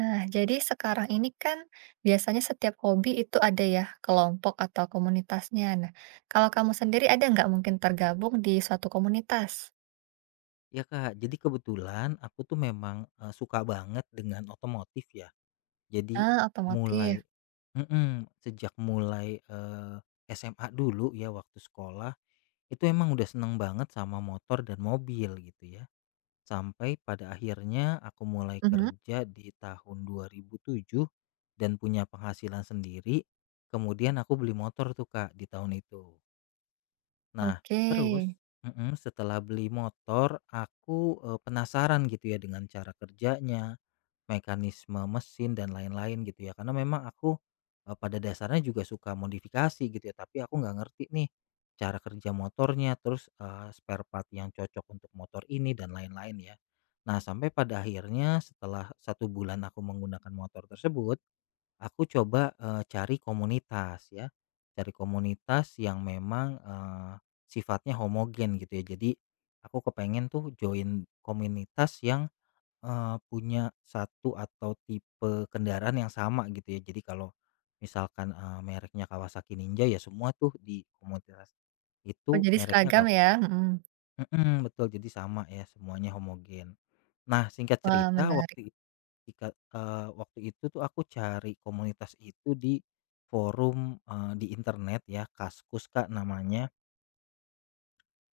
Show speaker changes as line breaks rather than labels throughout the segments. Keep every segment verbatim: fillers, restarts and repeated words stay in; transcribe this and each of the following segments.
Nah, jadi sekarang ini kan biasanya setiap hobi itu ada ya kelompok atau komunitasnya. Nah, kalau kamu sendiri ada nggak mungkin tergabung di suatu komunitas?
Ya Kak, jadi kebetulan aku tuh memang, eee, suka banget dengan otomotif ya. Jadi
Ah, otomotif.
mulai mhm, sejak mulai, eee, S M A dulu ya waktu sekolah, itu emang udah seneng banget sama motor dan mobil gitu ya. Sampai pada akhirnya aku mulai
Mhm,
kerja di tahun dua ribu tujuh dan punya penghasilan sendiri, kemudian aku beli motor tuh Kak di tahun itu. Nah,
oke.
terus mhm, setelah beli motor, aku, eee, penasaran gitu ya dengan cara kerjanya, mekanisme mesin dan lain-lain gitu ya. Karena memang aku, eee, pada dasarnya juga suka modifikasi gitu ya, tapi aku nggak ngerti nih cara kerja motornya, terus, eee, spare part yang cocok untuk motor ini dan lain-lain ya. Nah, sampai pada akhirnya setelah satu bulan aku menggunakan motor tersebut, aku coba, eee, cari komunitas ya, cari komunitas yang memang, eee, sifatnya homogen gitu ya. Jadi aku kepengen tuh join komunitas yang, eee, punya satu atau tipe kendaraan yang sama gitu ya. Jadi kalau misalkan, eee, mereknya Kawasaki Ninja ya semua tuh di komunitas
Oh,
itu
jadi
mereknya
seragam
ka
ya? Mhm.
betul, jadi sama ya semuanya homogen. Nah, singkat
Wah,
cerita,
menarik.
waktu jika, eee, waktu itu tuh aku cari komunitas itu di forum, eee, di internet ya, Kaskus, Kak, namanya.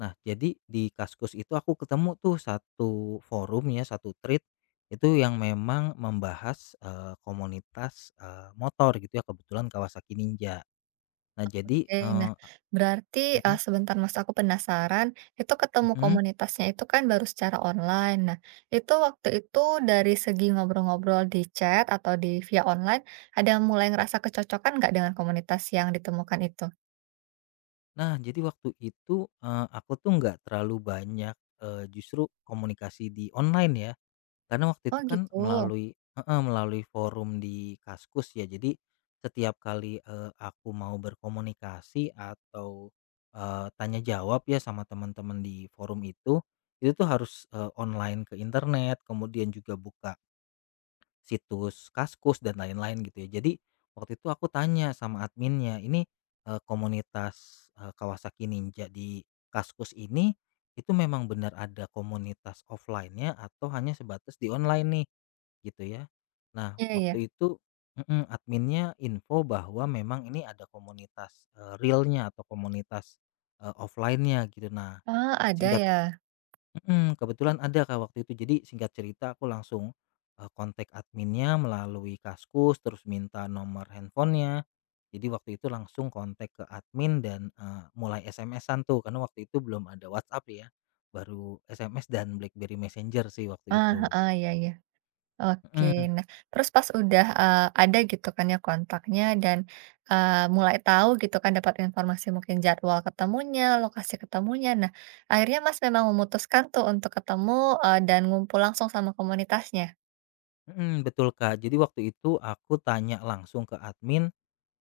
Nah, jadi di Kaskus itu aku ketemu tuh satu forum ya, satu thread itu yang memang membahas, eee, komunitas, eee, motor gitu ya, kebetulan Kawasaki Ninja. Nah, jadi,
Oke, nah
eee
berarti, eee,
mhm
sebentar Mas, aku penasaran, itu ketemu
mhm.
komunitasnya itu kan baru secara online. Nah, itu waktu itu dari segi ngobrol-ngobrol di chat atau di via online, ada mulai ngerasa kecocokan nggak dengan komunitas yang ditemukan itu?
Nah, jadi waktu itu, eee, aku tuh nggak terlalu banyak, eee, justru komunikasi di online ya. Karena waktu
Oh
itu kan
gitu,
melalui, heeh, melalui forum di Kaskus ya, jadi setiap kali, eee, aku mau berkomunikasi atau, eee, tanya jawab ya sama teman-teman di forum itu, itu tuh harus, eee, online ke internet, kemudian juga buka situs Kaskus dan lain-lain gitu ya. Jadi waktu itu aku tanya sama adminnya, "Ini, eee, komunitas, eee, Kawasaki Ninja di Kaskus ini, itu memang benar ada komunitas offline-nya atau hanya sebatas di online nih?" Gitu ya. Nah,
iya iya.
waktu itu mhm, adminnya info bahwa memang ini ada komunitas, eee, realnya atau komunitas, eee, offline-nya gitu. Nah,
Ah ada
singkat
ya?
mhm, kebetulan ada Kak waktu itu. Jadi singkat cerita aku langsung, eee, kontak adminnya melalui Kaskus, terus minta nomor handphonenya. Jadi waktu itu langsung kontak ke admin dan, eee, mulai S M S-an tuh karena waktu itu belum ada WhatsApp ya, baru S M S dan BlackBerry Messenger sih waktu
Ah,
itu,
ah iya
gitu.
iya. Oke.
Mhm.
Nah, terus pas udah, eee, ada gitu kan ya kontaknya dan, eee, mulai tahu gitu kan dapat informasi mungkin jadwal ketemunya, lokasi ketemunya. Nah, akhirnya Mas memang memutuskan tuh untuk ketemu, eee, dan ngumpul langsung sama komunitasnya?
Mhm, betul, Kak. Jadi waktu itu aku tanya langsung ke admin,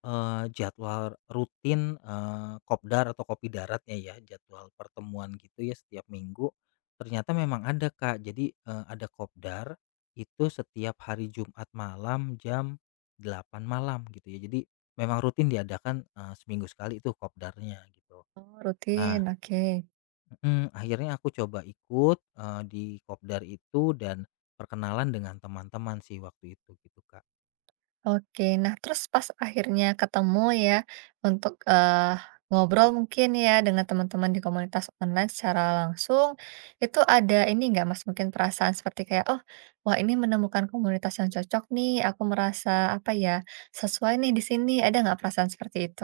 eee, jadwal rutin, eee, kopdar atau Kopi Daratnya ya, jadwal pertemuan gitu ya setiap minggu. Ternyata memang ada, Kak. Jadi, eee, ada kopdar itu setiap hari Jumat malam jam delapan malam gitu ya. Jadi memang rutin diadakan, eee, seminggu sekali itu kopdarnya gitu.
Oh, rutin,
Nah
oke.
mhm, akhirnya aku coba ikut, eee, di kopdar itu dan perkenalan dengan teman-teman sih waktu itu gitu, Kak.
Oke, nah terus pas akhirnya ketemu ya untuk, eee, ngobrol mungkin ya dengan teman-teman di komunitas online secara langsung, itu ada ini nggak Mas, mungkin perasaan seperti kayak, "Oh, wah ini menemukan komunitas yang cocok nih, aku merasa apa ya, sesuai nih di sini." Ada nggak perasaan seperti itu?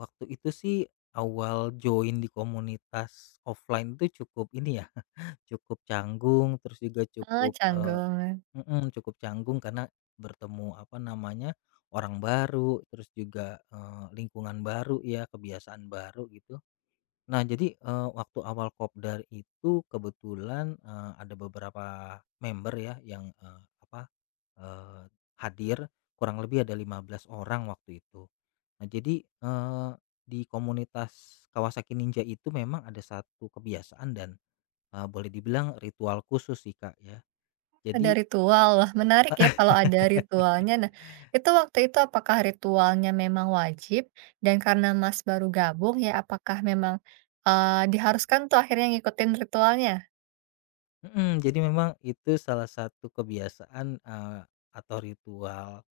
Waktu itu sih awal join di komunitas offline itu cukup ini ya, cukup canggung terus juga
Oh,
cukup, eee
canggung.
mhm, cukup canggung karena bertemu apa namanya, orang baru terus juga, eee, lingkungan baru ya, kebiasaan baru gitu. Nah jadi, eee, waktu awal kopdar itu kebetulan, eee, ada beberapa member ya yang, eee, apa eee, hadir, kurang lebih ada lima belas orang waktu itu. Nah jadi, eee, di komunitas Kawasaki Ninja itu memang ada satu kebiasaan dan, eee, boleh dibilang ritual khusus sih Kak ya.
Ada
Jadi
ritual, wah menarik ya kalau ada ritualnya. Nah, itu waktu itu apakah ritualnya memang wajib dan karena Mas baru gabung ya apakah memang, eee, diharuskan tuh akhirnya ngikutin ritualnya?
mhm, jadi memang itu salah satu kebiasaan, eee, atau ritual,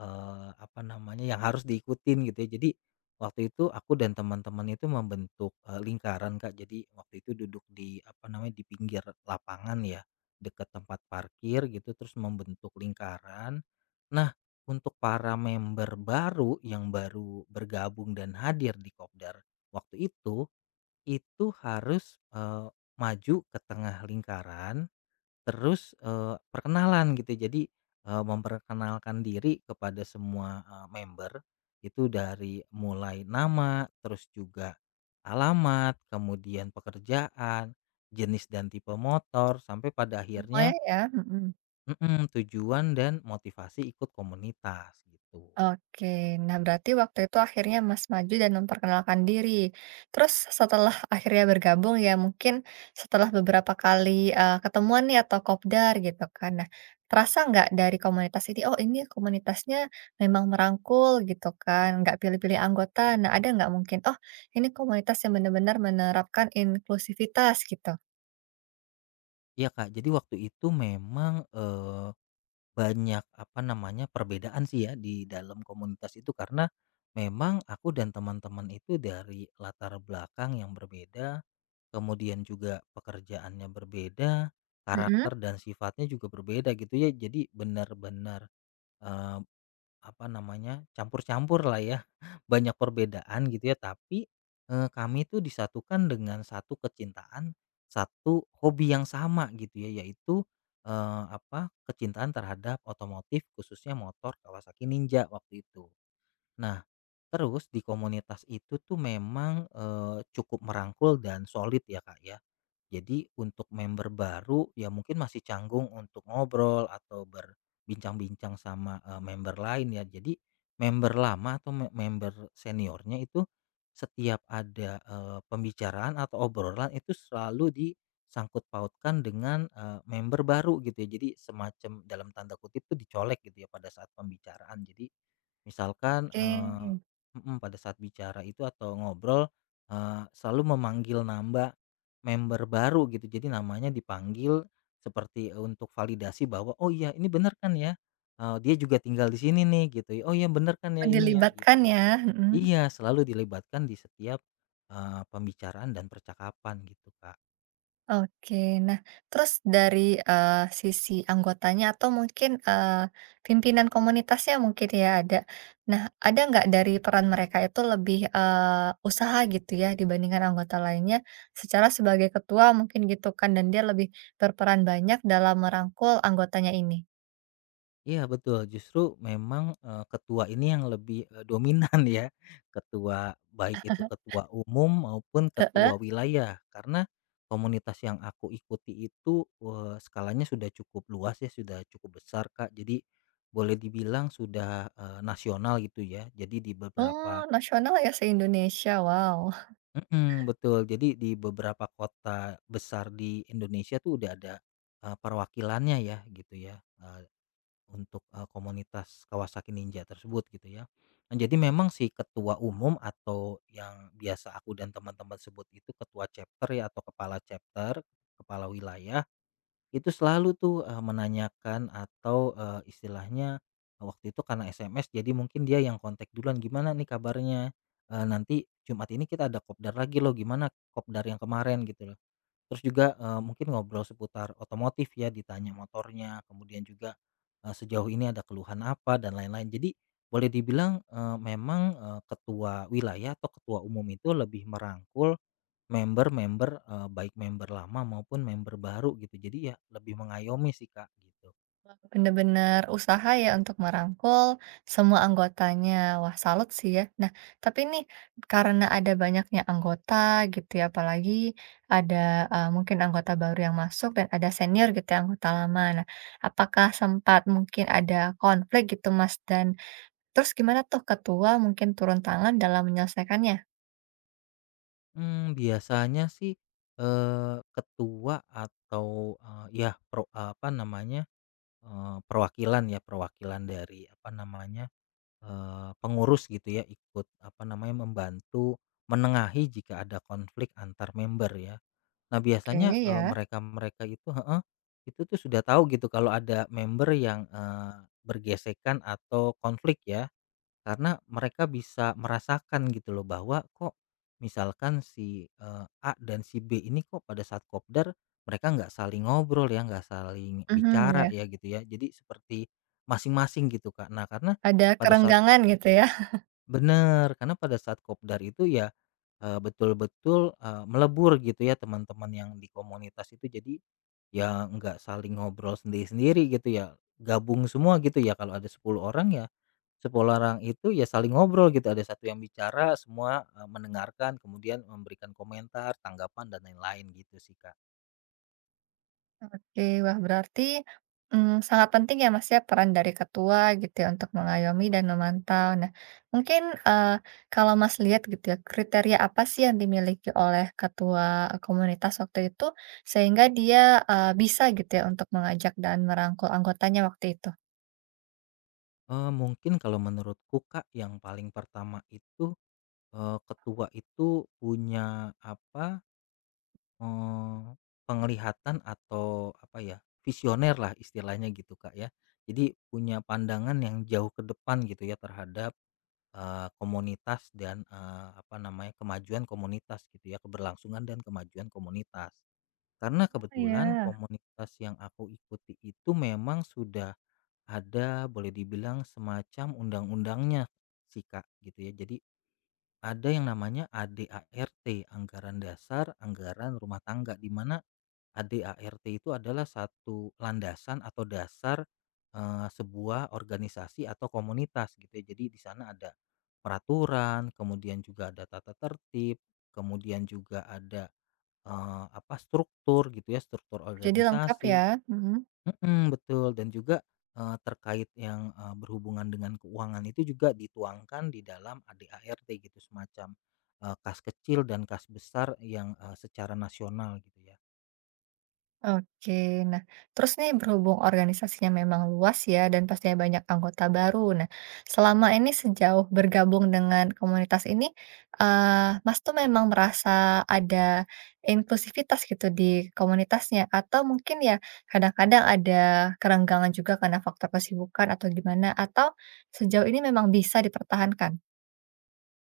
Eee, apa namanya, yang harus diikutin gitu ya. Jadi, waktu itu aku dan teman-teman itu membentuk, eee, lingkaran Kak. Jadi waktu itu duduk di apa namanya, di pinggir lapangan ya, dekat tempat parkir gitu, terus membentuk lingkaran. Nah, untuk para member baru yang baru bergabung dan hadir di Kopdar waktu itu, itu harus, eee, maju ke tengah lingkaran. Terus, eee, perkenalan gitu. Jadi, eee, memperkenalkan diri kepada semua, eee, member itu dari mulai nama, terus juga alamat, kemudian pekerjaan, jenis dan tipe motor, sampai pada
Semuanya
akhirnya
ya, mhm.
mhm, tujuan dan motivasi ikut komunitas gitu.
Oke, nah berarti waktu itu akhirnya Mas maju dan memperkenalkan diri. Terus setelah akhirnya bergabung ya mungkin setelah beberapa kali, eee, ketemuan nih atau kopdar gitu kan. Nah, terasa nggak dari komunitas ini, oh ini komunitasnya memang merangkul gitu kan, nggak pilih-pilih anggota. Nah ada nggak mungkin, oh ini komunitas yang benar-benar menerapkan inklusivitas gitu?
Iya, Kak, jadi waktu itu memang banyak, apa namanya, perbedaan sih ya di dalam komunitas itu karena memang aku dan teman-teman itu dari latar belakang yang berbeda, kemudian juga pekerjaannya berbeda,
Mhm,
karakter dan sifatnya juga berbeda gitu ya. Jadi benar-benar apa namanya, campur-campur lah ya, banyak perbedaan gitu ya, tapi, eee, kami itu disatukan dengan satu kecintaan, satu hobi yang sama gitu ya, yaitu, eee, apa, kecintaan terhadap otomotif khususnya motor Kawasaki Ninja waktu itu. Nah, terus di komunitas itu tuh memang, eee, cukup merangkul dan solid ya, Kak, ya. Jadi untuk member baru ya mungkin masih canggung untuk ngobrol atau berbincang-bincang sama, eee, member lain ya. Jadi member lama atau me member seniornya itu setiap ada, eee, pembicaraan atau obrolan itu selalu disangkut pautkan dengan, eee, member baru gitu ya. Jadi semacam dalam tanda kutip tuh "dicolek" gitu ya pada saat pembicaraan. Jadi misalkan, eee
oke,
mhm, pada saat bicara itu atau ngobrol, eee, selalu memanggil nama member baru gitu, jadi namanya dipanggil seperti, eee, untuk validasi bahwa, "Oh iya ini bener kan ya? Eee, dia juga tinggal di sini nih," gitu ya, "Oh iya bener kan
oh
ya ini ya?"
dilibatkan
Gitu.
ya? Mhm.
Iya, selalu dilibatkan di setiap, eee, pembicaraan dan percakapan gitu, Kak.
Oke. Nah, terus dari, eee, sisi anggotanya atau mungkin, eee, pimpinan komunitasnya mungkin ya ada. Nah, ada nggak dari peran mereka itu lebih, eee, usaha gitu ya dibandingkan anggota lainnya, secara sebagai ketua mungkin gitu kan, dan dia lebih berperan banyak dalam merangkul anggotanya ini?
Iya betul, justru memang, eee, ketua ini yang lebih, eee, dominan ya, ketua baik itu ketua umum maupun
Heeh.
ketua wilayah. Karena komunitas yang aku ikuti itu, eee, skalanya sudah cukup luas ya, sudah cukup besar, Kak. Jadi boleh dibilang sudah, eee, nasional gitu ya. Jadi di beberapa
Oh, nasional ya se-Indonesia, wow.
mhm, betul. Jadi di beberapa kota besar di Indonesia tuh udah ada, eee, perwakilannya ya gitu ya, untuk, eee, komunitas Kawasaki Ninja tersebut gitu ya. Nah jadi memang si ketua umum atau yang biasa aku dan teman-teman sebut itu ketua chapter ya atau kepala chapter, kepala wilayah, itu selalu tuh, eee, menanyakan atau, eee, istilahnya waktu itu karena S M S jadi mungkin dia yang kontak duluan, "Gimana nih kabarnya? Eee, nanti Jumat ini kita ada kopdar lagi loh, gimana kopdar yang kemarin?" Gitu. Terus juga, eee, mungkin ngobrol seputar otomotif ya, ditanya motornya, kemudian juga, eee, sejauh ini ada keluhan apa dan lain-lain. Jadi boleh dibilang, eee, memang, eee, ketua wilayah atau ketua umum itu lebih merangkul member-member, eee, baik member lama maupun member baru gitu. Jadi ya lebih mengayomi sih, Kak, gitu.
Bener-bener usaha ya untuk merangkul semua anggotanya. Wah, salut sih ya. Nah, tapi nih karena ada banyaknya anggota gitu ya, apalagi ada eh, mungkin anggota baru yang masuk dan ada senior gitu ya, anggota lama. Nah, apakah sempat mungkin ada konflik gitu, Mas? Dan terus gimana tuh ketua mungkin turun tangan dalam menyelesaikannya?
Mmm, biasanya sih, eee, ketua atau, eee, ya pro apa namanya, eee, perwakilan ya, perwakilan dari apa namanya, Eee, pengurus gitu ya ikut apa namanya membantu menengahi jika ada konflik antar member ya. Nah
Oke
biasanya, eee,
ya.
mereka-mereka itu heeh, itu tuh sudah tahu gitu kalau ada member yang, eee, bergesekan atau konflik ya. Karena mereka bisa merasakan gitu loh bahwa kok misalkan si, eee, A dan si B ini kok pada saat kopdar mereka nggak saling ngobrol ya, nggak saling
Mhm,
bicara
ya.
ya gitu ya. Jadi seperti masing-masing gitu Kak. Nah karena
Ada
pada saat
kerenggangan gitu ya.
benar karena pada saat kopdar itu ya, eee, betul-betul, eee, melebur gitu ya teman-teman yang di komunitas itu. Jadi ya nggak saling ngobrol sendiri-sendiri gitu ya, gabung semua gitu ya. Kalau ada sepuluh orang ya, sepuluh orang itu ya saling ngobrol gitu, ada satu yang bicara semua, eee, mendengarkan kemudian memberikan komentar, tanggapan dan lain-lain gitu sih, Kak.
Oke, wah berarti, mmm, sangat penting ya Mas ya peran dari ketua gitu ya untuk mengayomi dan memantau. Nah mungkin, eee, kalau Mas lihat gitu ya kriteria apa sih yang dimiliki oleh ketua komunitas waktu itu sehingga dia, eee, bisa gitu ya untuk mengajak dan merangkul anggotanya waktu itu?
Eee, mungkin kalau menurutku, Kak, yang paling pertama itu, eee, ketua itu punya apa, Eee, penglihatan atau apa ya, visioner lah istilahnya gitu, Kak, ya. Jadi punya pandangan yang jauh ke depan gitu ya terhadap, eee, komunitas dan, eee, apa namanya, kemajuan komunitas gitu ya, keberlangsungan dan kemajuan komunitas. Karena
Oh
kebetulan
ya.
komunitas yang aku ikuti itu memang sudah ada boleh dibilang semacam undang-undangnya sih, Kak, gitu ya. Jadi ada yang namanya A D A R T, anggaran dasar, anggaran rumah tangga, di mana A D A R T itu adalah satu landasan atau dasar, eh, sebuah organisasi atau komunitas gitu ya. Jadi di sana ada peraturan, kemudian juga ada tata tertib, kemudian juga ada, eh, apa struktur gitu ya, struktur
Jadi lengkap
organisasi.
ya, mhm.
Mm-mm, betul dan juga, eh, terkait yang, eh, berhubungan dengan keuangan itu juga dituangkan di dalam A D A R T gitu semacam, eh, kas kecil dan kas besar yang, eh, secara nasional gitu ya.
Oke, nah terus nih berhubung organisasinya memang luas ya dan pastinya banyak anggota baru. Nah, selama ini sejauh bergabung dengan komunitas ini, eh, Mas tuh memang merasa ada inklusivitas gitu di komunitasnya atau mungkin ya kadang-kadang ada kerenggangan juga karena faktor kesibukan atau gimana atau sejauh ini memang bisa dipertahankan?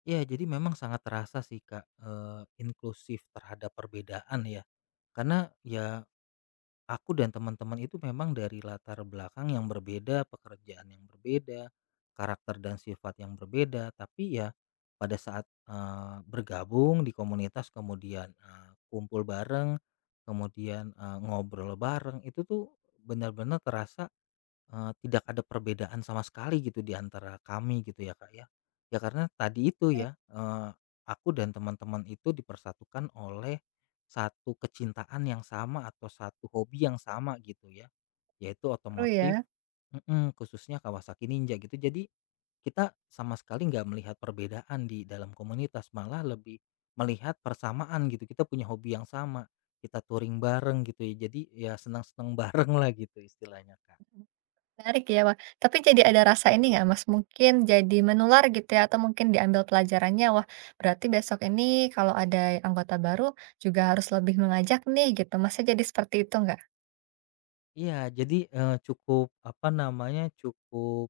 Ya, jadi memang sangat terasa sih, Kak, eee, inklusif terhadap perbedaan ya. Karena ya aku dan teman-teman itu memang dari latar belakang yang berbeda, pekerjaan yang berbeda, karakter dan sifat yang berbeda, tapi ya pada saat, eee, bergabung di komunitas kemudian, eee, kumpul bareng, kemudian, eee, ngobrol bareng, itu tuh benar-benar terasa, Eee, tidak ada perbedaan sama sekali gitu di antara kami gitu ya, Kak, ya. Ya karena tadi itu
Eh,
ya, eee, aku dan teman-teman itu dipersatukan oleh satu kecintaan yang sama atau satu hobi yang sama gitu ya, yaitu
seru
otomotif
ya.
mhm, khususnya Kawasaki Ninja gitu. Jadi kita sama sekali nggak melihat perbedaan di dalam komunitas, malah lebih melihat persamaan gitu. Kita punya hobi yang sama, kita touring bareng gitu ya. Jadi ya senang-senang bareng lah gitu istilahnya, Kak.
Menarik ya, wah. Tapi jadi ada rasa ini nggak, Mas, mungkin jadi menular gitu ya, atau mungkin diambil pelajarannya, wah berarti besok ini kalau ada anggota baru juga harus lebih mengajak nih gitu, Masnya jadi seperti itu nggak?
Iya, jadi, eee, cukup apa namanya, cukup,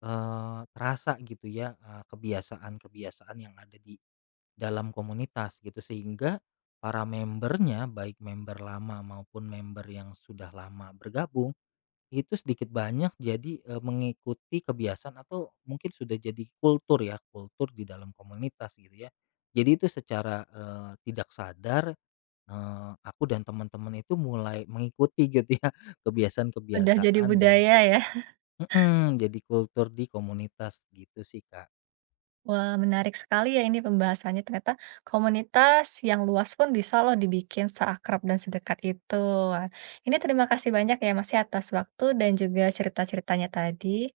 eee, terasa gitu ya, eee, kebiasaan-kebiasaan yang ada di dalam komunitas gitu, sehingga para membernya, baik member lama maupun member yang sudah lama bergabung, itu sedikit banyak jadi, eee, mengikuti kebiasaan atau mungkin sudah jadi kultur ya, kultur di dalam komunitas gitu ya. Jadi itu secara, eee, tidak sadar, Eee, aku dan teman-teman itu mulai mengikuti gitu ya
Udah jadi
kebiasaan-kebiasaan dan
budaya ya.
mhm, jadi kultur di komunitas gitu sih, Kak.
Wah menarik sekali ya ini pembahasannya, ternyata komunitas yang luas pun bisa loh dibikin seakrab dan sedekat itu. Wah, ini terima kasih banyak ya, Mas, ya atas waktu dan juga cerita-ceritanya tadi.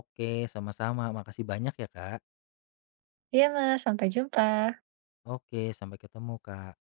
Oke, sama-sama. Makasih banyak ya, Kak.
Iya, Mas, sampai jumpa.
Oke, sampai ketemu, Kak.